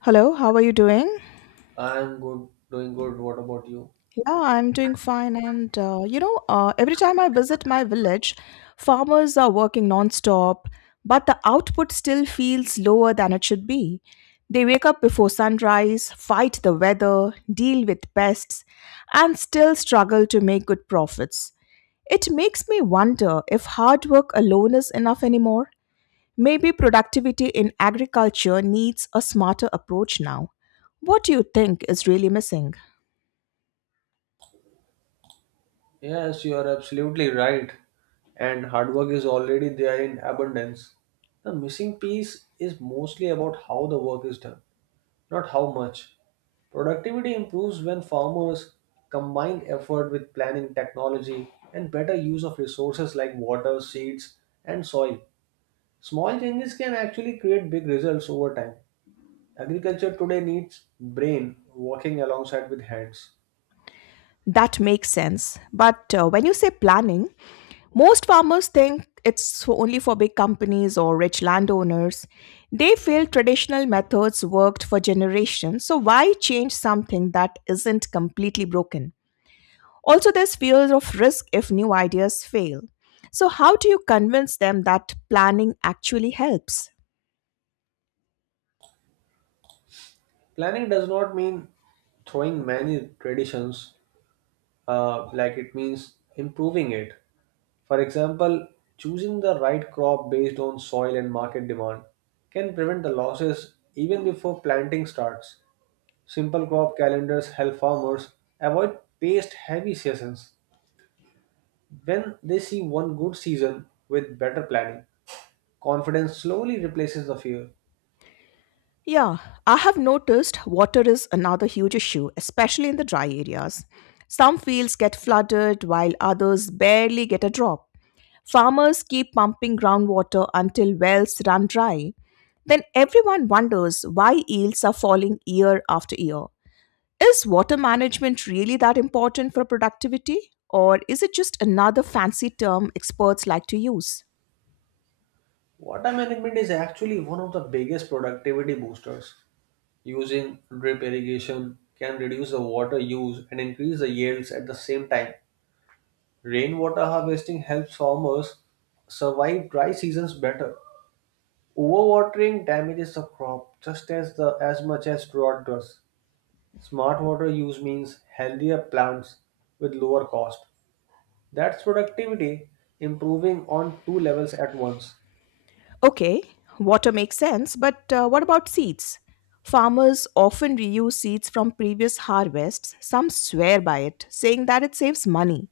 Hello, how are you doing? I'm good, doing good. What about you? Yeah, I'm doing fine. Every time I visit my village, farmers are working nonstop, but the output still feels lower than it should be. They wake up before sunrise, fight the weather, deal with pests, and still struggle to make good profits. It makes me wonder if hard work alone is enough anymore. Maybe productivity in agriculture needs a smarter approach now. What do you think is really missing? Yes, you are absolutely right. And hard work is already there in abundance. The missing piece is mostly about how the work is done, not how much. Productivity improves when farmers combine effort with planning technology and better use of resources like water, seeds, and soil. Small changes can actually create big results over time. Agriculture today needs brain working alongside with hands. That makes sense. But when you say planning, most farmers think only for big companies or rich landowners. They feel traditional methods worked for generations, so why change something that isn't completely broken? Also, there's fear of risk if new ideas fail. So, how do you convince them that planning actually helps? Planning does not mean throwing many traditions, like it means improving it. For example, choosing the right crop based on soil and market demand can prevent the losses even before planting starts. Simple crop calendars help farmers avoid pest heavy seasons. When they see one good season with better planning, confidence slowly replaces the fear. Yeah, I have noticed water is another huge issue, especially in the dry areas. Some fields get flooded while others barely get a drop. Farmers keep pumping groundwater until wells run dry. Then everyone wonders why yields are falling year after year. Is water management really that important for productivity, or is it just another fancy term experts like to use? Water management is actually one of the biggest productivity boosters. Using drip irrigation can reduce the water use and increase the yields at the same time. Rainwater harvesting helps farmers survive dry seasons better. Overwatering damages the crop just as the as much as drought does. Smart water use means healthier plants with lower cost. That's productivity improving on two levels at once. Okay, water makes sense, but what about seeds? Farmers often reuse seeds from previous harvests. Some swear by it, saying that it saves money.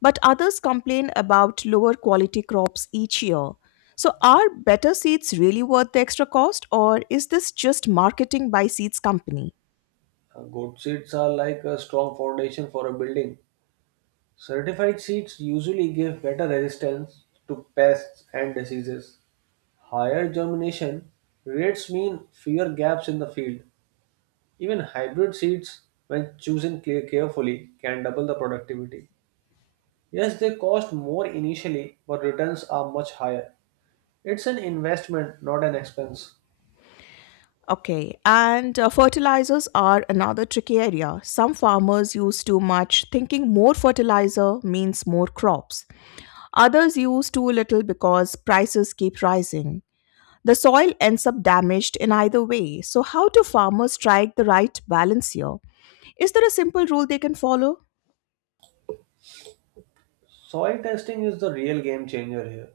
But others complain about lower quality crops each year. So, are better seeds really worth the extra cost, or is this just marketing by seeds company? Good seeds are like a strong foundation for a building. Certified seeds usually give better resistance to pests and diseases. Higher germination rates mean fewer gaps in the field. Even hybrid seeds, when chosen carefully, can double the productivity. Yes, they cost more initially, but returns are much higher. It's an investment, not an expense. Okay, and fertilizers are another tricky area. Some farmers use too much, thinking more fertilizer means more crops. Others use too little because prices keep rising. The soil ends up damaged in either way. So, how do farmers strike the right balance here? Is there a simple rule they can follow? Soil testing is the real game changer here.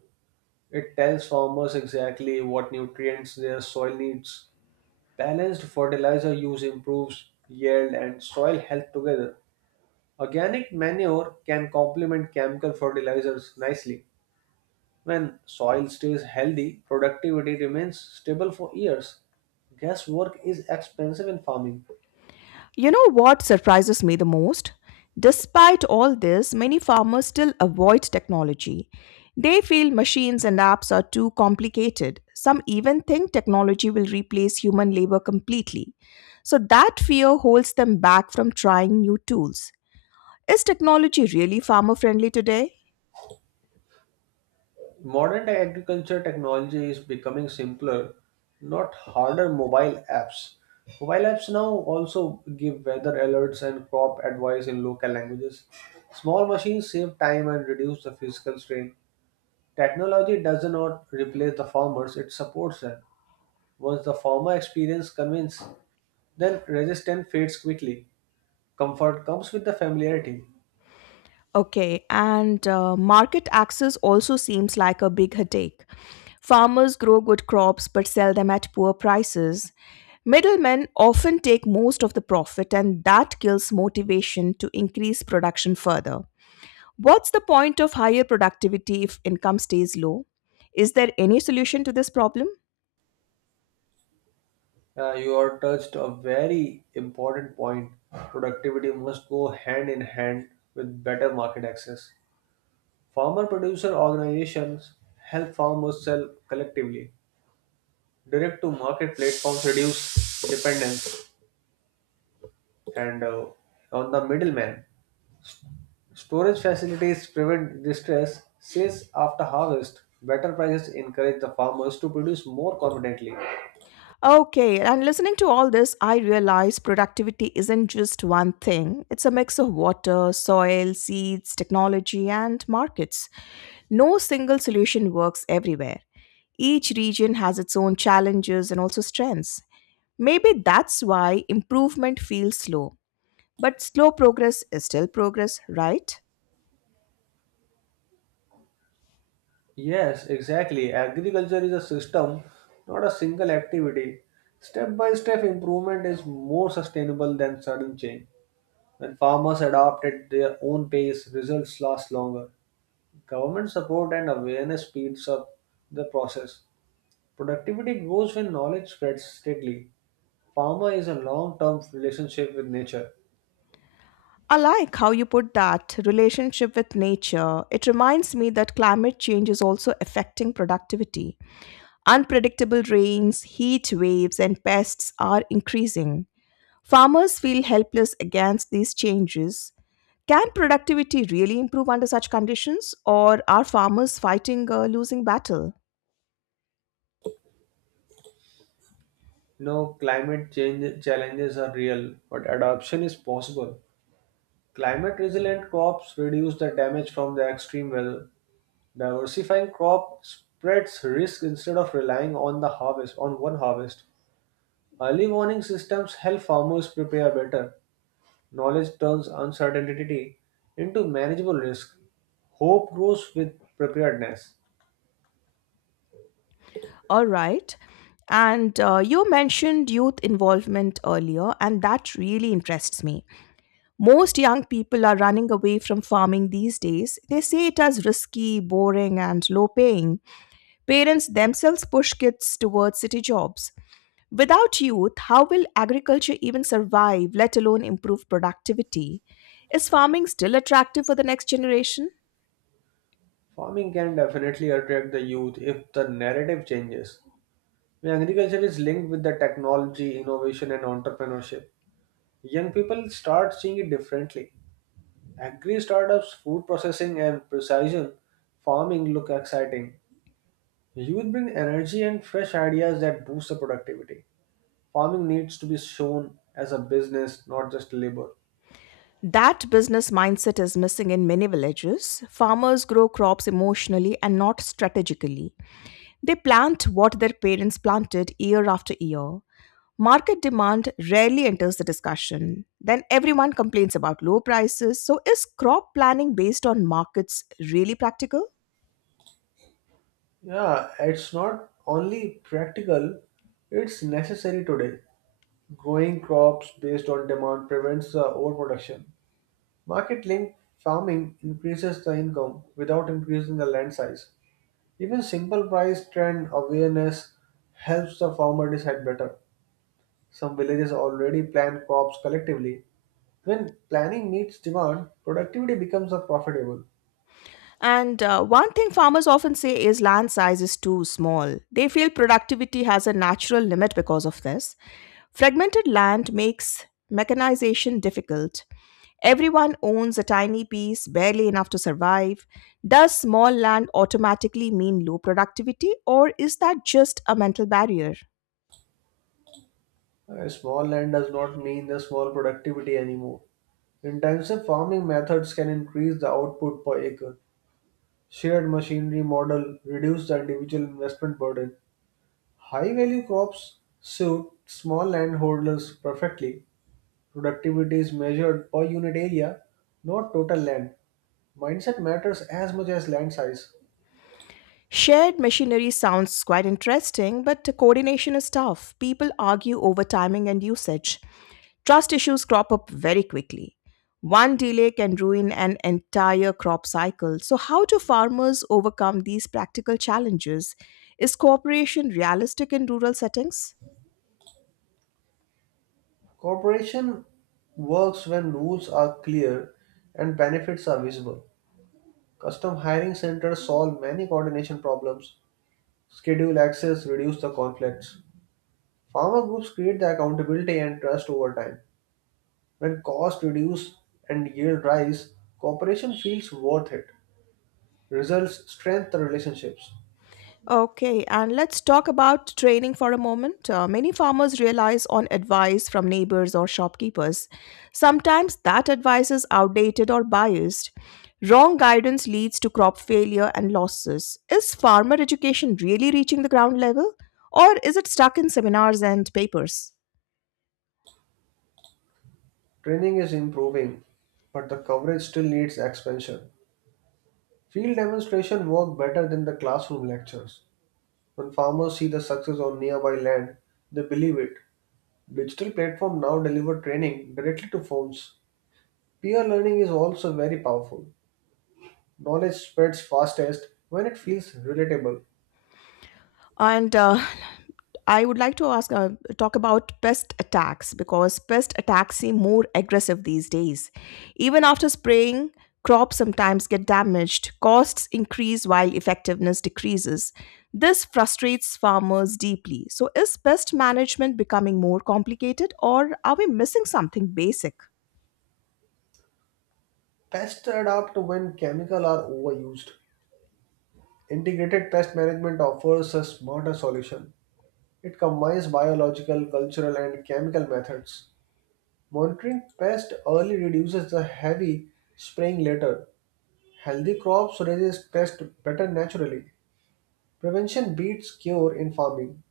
It tells farmers exactly what nutrients their soil needs. Balanced fertilizer use improves yield and soil health together. Organic manure can complement chemical fertilizers nicely. When soil stays healthy, productivity remains stable for years. Guesswork is expensive in farming. You know what surprises me the most? Despite all this, many farmers still avoid technology. They feel machines and apps are too complicated. Some even think technology will replace human labor completely. So, that fear holds them back from trying new tools. Is technology really farmer friendly today? Modern day agriculture technology is becoming simpler, not harder mobile apps. Mobile apps now also give weather alerts and crop advice in local languages. Small machines save time and reduce the physical strain. Technology does not replace the farmers, it supports them. Once the farmer experience convince, then resistance fades quickly. Comfort comes with the familiarity. Okay, and market access also seems like a big headache. Farmers grow good crops but sell them at poor prices. Middlemen often take most of the profit, and that kills motivation to increase production further. What's the point of higher productivity if income stays low? Is there any solution to this problem? You are touched a very important point. Productivity must go hand in hand with better market access. Farmer producer organizations help farmers sell collectively. Direct to market platforms reduce dependence and on the middleman. Storage facilities prevent distress sales after harvest. Better prices encourage the farmers to produce more confidently. Okay, and listening to all this, I realize productivity isn't just one thing. It's a mix of water, soil, seeds, technology, and markets. No single solution works everywhere. Each region has its own challenges and also strengths. Maybe that's why improvement feels slow. But slow progress is still progress, right? Yes, exactly. Agriculture is a system, not a single activity. Step by step improvement is more sustainable than sudden change. When farmers adapt at their own pace, results last longer. Government support and awareness speeds up the process. Productivity grows when knowledge spreads steadily. Farmer is a long term relationship with nature. I like how you put that relationship with nature. It reminds me that climate change is also affecting productivity. Unpredictable rains, heat waves, and pests are increasing. Farmers feel helpless against these changes. Can productivity really improve under such conditions, or are farmers fighting a losing battle? No, climate change challenges are real, but adaptation is possible. Climate resilient crops reduce the damage from the extreme weather. Diversifying crop spreads risk instead of relying on one harvest. Early warning systems help farmers prepare better. Knowledge turns uncertainty into manageable risk. Hope grows with preparedness. All right. And you mentioned youth involvement earlier, and that really interests me. Most young people are running away from farming these days. They say it as risky, boring, and low paying. Parents themselves push kids towards city jobs. Without youth, how will agriculture even survive, let alone improve productivity? Is farming still attractive for the next generation? Farming can definitely attract the youth if the narrative changes. When Agriculture is linked with the technology, innovation, and entrepreneurship. Young people start seeing it differently. Agri startups, food processing, and precision farming look exciting. Youth bring energy and fresh ideas that boost the productivity. Farming needs to be shown as a business, not just labor. That business mindset is missing in many villages. Farmers grow crops emotionally and not strategically. They plant what their parents planted year after year. Market demand rarely enters the discussion. Then everyone complains about low prices. So, is crop planning based on markets really practical? Yeah, it's not only practical, it's necessary today. Growing crops based on demand prevents the overproduction. Market linked farming increases the income without increasing the land size. Even simple price trend awareness helps the farmer decide better. Some villages already plant crops collectively. When planning meets demand, productivity becomes a profitable. And one thing farmers often say is land size is too small. They feel productivity has a natural limit because of this. Fragmented land makes mechanization difficult. Everyone owns a tiny piece, barely enough to survive. Does small land automatically mean low productivity, or is that just a mental barrier? A small land does not mean the small productivity anymore. Intensive farming methods can increase the output per acre. Shared machinery model reduce the individual investment burden. High value crops suit small landholders perfectly. Productivity is measured per unit area, not total land. Mindset matters as much as land size. Shared machinery sounds quite interesting, but coordination is tough. People argue over timing and usage. Trust issues crop up very quickly. One delay can ruin an entire crop cycle. So, how do farmers overcome these practical challenges? Is cooperation realistic in rural settings? Cooperation works when rules are clear and benefits are visible. Custom hiring centers solve many coordination problems, schedule access, reduce the conflicts. Farmer groups create the accountability and trust over time. When costs reduce and yield rise, cooperation feels worth it. Results strengthen relationships. Okay, and let's talk about training for a moment. Many farmers realize on advice from neighbors or shopkeepers. Sometimes that advice is outdated or biased. Wrong guidance leads to crop failure and losses. Is farmer education really reaching the ground level, or is it stuck in seminars and papers? Training is improving, but the coverage still needs expansion. Field demonstration work better than the classroom lectures. When farmers see the success on nearby land, they believe it. Digital platform now deliver training directly to phones. Peer learning is also very powerful. Knowledge spreads fastest when it feels relatable. And I would like to ask talk about pest attacks, because pest attacks seem more aggressive these days. Even after spraying, crops sometimes get damaged. Costs increase while effectiveness decreases. This frustrates farmers deeply. So, is pest management becoming more complicated, or are we missing something basic? Pests adapt when chemical are overused. Integrated pest management offers a smarter solution. It combines biological, cultural, and chemical methods. Monitoring pests early reduces the heavy spraying later. Healthy crops resist pests better naturally. Prevention beats cure in farming.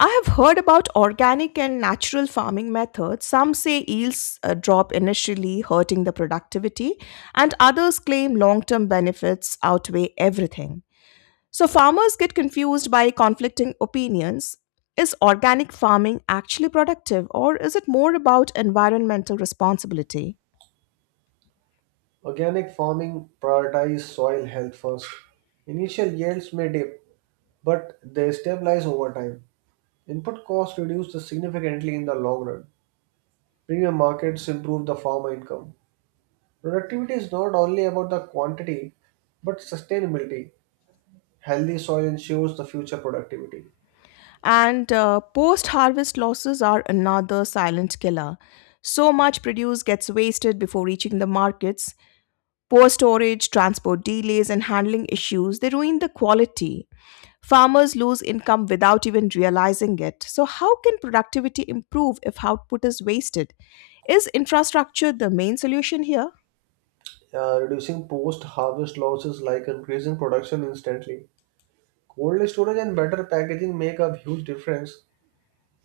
I have heard about organic and natural farming methods. Some say yields drop initially, hurting the productivity, and others claim long term benefits outweigh everything. So, farmers get confused by conflicting opinions. Is organic farming actually productive, or is it more about environmental responsibility? Organic farming prioritizes soil health first. Initial yields may dip, but they stabilize over time. Input costs reduce significantly in the long run. Premium markets improve the farmer income. Productivity is not only about the quantity but sustainability. Healthy soil ensures the future productivity. And post harvest losses are another silent killer. So much produce gets wasted before reaching the markets. Poor storage, transport delays, and handling issues, they ruin the quality. Farmers lose income without even realizing it. So, how can productivity improve if output is wasted? Is infrastructure the main solution here? Reducing post-harvest losses like increasing production instantly. Cold storage and better packaging make a huge difference.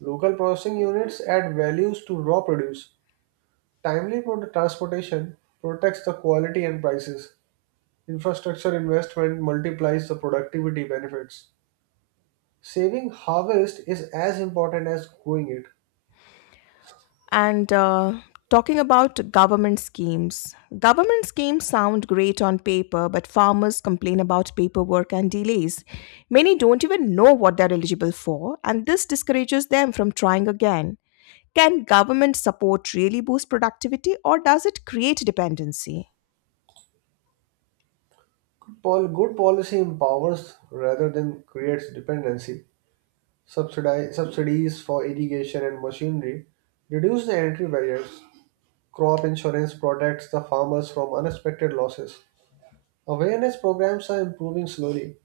Local processing units add values to raw produce. Timely product transportation protects the quality and prices. Infrastructure investment multiplies the productivity benefits. Saving harvest is as important as growing it. And talking about government schemes sound great on paper, but farmers complain about paperwork and delays. Many don't even know what they're eligible for, and this discourages them from trying again. Can government support really boost productivity, or does it create dependency? Good policy empowers rather than creates dependency. Subsidies for irrigation and machinery reduce the entry barriers. Crop insurance protects the farmers from unexpected losses. Awareness programs are improving slowly.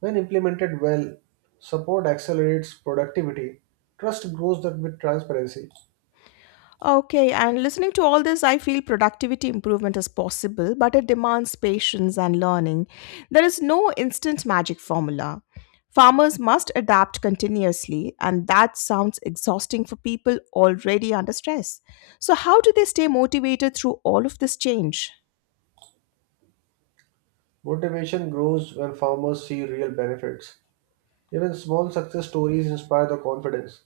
When implemented well, support accelerates productivity. Trust grows that with transparency. Okay, and listening to all this, I feel productivity improvement is possible, but it demands patience and learning. There is no instant magic formula. Farmers must adapt continuously, and that sounds exhausting for people already under stress. So, how do they stay motivated through all of this change? Motivation grows when farmers see real benefits. Even small success stories inspire the confidence.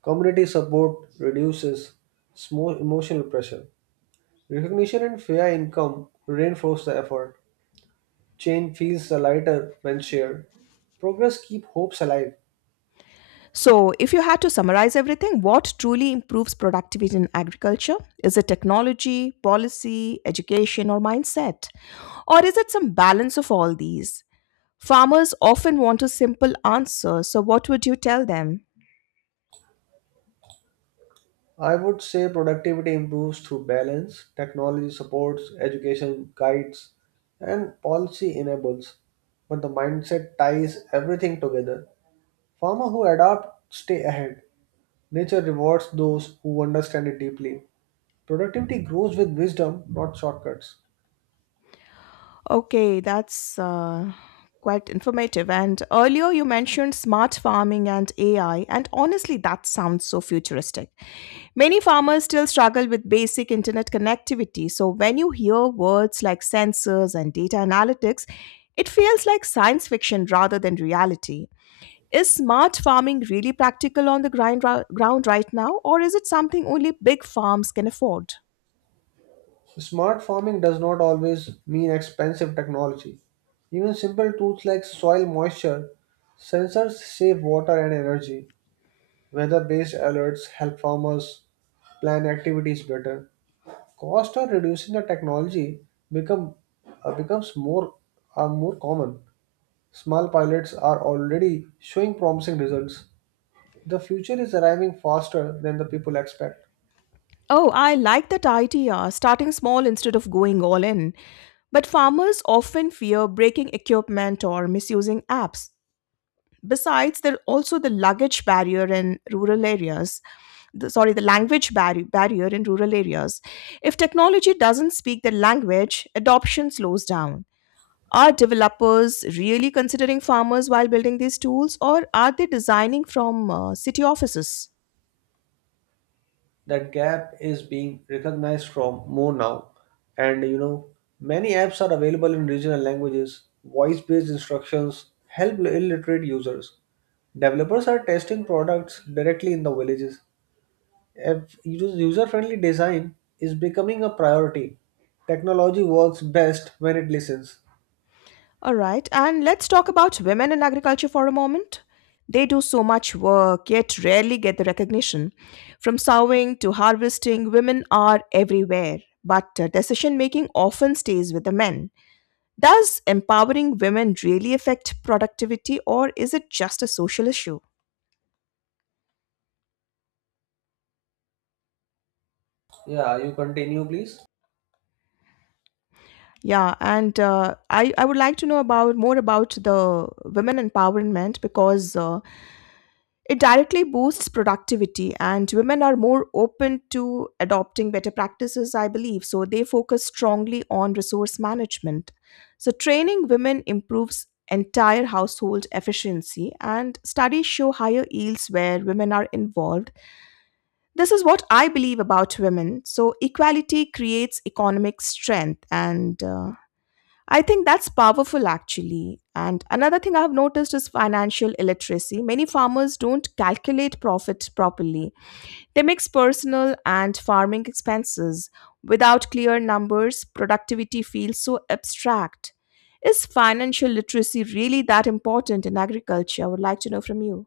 Community support reduces small emotional pressure. Recognition and fair income reinforce the effort. Chain feels lighter when shared. Progress keeps hopes alive. So, if you had to summarize everything, what truly improves productivity in agriculture? Is it technology, policy, education, or mindset? Or is it some balance of all these? Farmers often want a simple answer, so what would you tell them? I would say productivity improves through balance, technology supports, education guides, and policy enables. But the mindset ties everything together. Farmer who adapt stay ahead. Nature rewards those who understand it deeply. Productivity grows with wisdom, not shortcuts. Okay, that's quite informative. And earlier you mentioned smart farming and AI, and honestly, that sounds so futuristic. Many farmers still struggle with basic internet connectivity, so when you hear words like sensors and data analytics, it feels like science fiction rather than reality. Is smart farming really practical on the grind ground right now, or is it something only big farms can afford? Smart farming does not always mean expensive technology. Even simple tools like soil moisture sensors save water and energy. Weather based alerts help farmers plan activities better. Cost of reducing the technology become, uh, becomes more, are more common. Small pilots are already showing promising results. The future is arriving faster than the people expect. Oh, I like that idea, starting small instead of going all in. But farmers often fear breaking equipment or misusing apps. Besides, there are also the luggage barrier in rural areas. The, sorry, the barrier in rural areas. If technology doesn't speak the language, adoption slows down. Are developers really considering farmers while building these tools, or are they designing from city offices? That gap is being recognized from more now, and many apps are available in regional languages. Voice based instructions help illiterate users. Developers are testing products directly in the villages. User friendly design is becoming a priority. Technology works best when it listens. All right, and let's talk about women in agriculture for a moment. They do so much work, yet rarely get the recognition. From sowing to harvesting, women are everywhere, but decision making often stays with the men. Does empowering women really affect productivity, or is it just a social issue? Yeah, you continue please. Yeah, and I would like to know about more about the women empowerment because it directly boosts productivity, and women are more open to adopting better practices, I believe. So they focus strongly on resource management. So training women improves entire household efficiency, and studies show higher yields where women are involved. This is what I believe about women. So equality creates economic strength, and I think that's powerful actually. And another thing I've noticed is financial illiteracy. Many farmers don't calculate profit properly. They mix personal and farming expenses. Without clear numbers, productivity feels so abstract. Is financial literacy really that important in agriculture? I would like to know from you.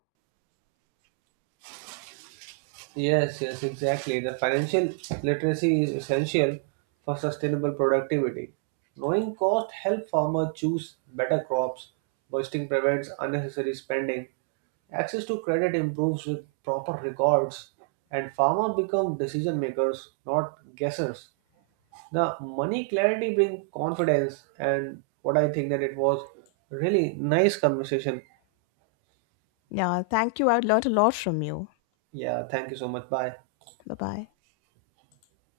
Yes, yes, exactly. The financial literacy is essential for sustainable productivity. Knowing cost helps farmers choose better crops. Budgeting prevents unnecessary spending. Access to credit improves with proper records, and farmers become decision makers, not guessers. The money clarity brings confidence, and what I think that it was really nice conversation. Yeah, thank you. I've learned a lot from you. Yeah, thank you so much. Bye. Bye bye.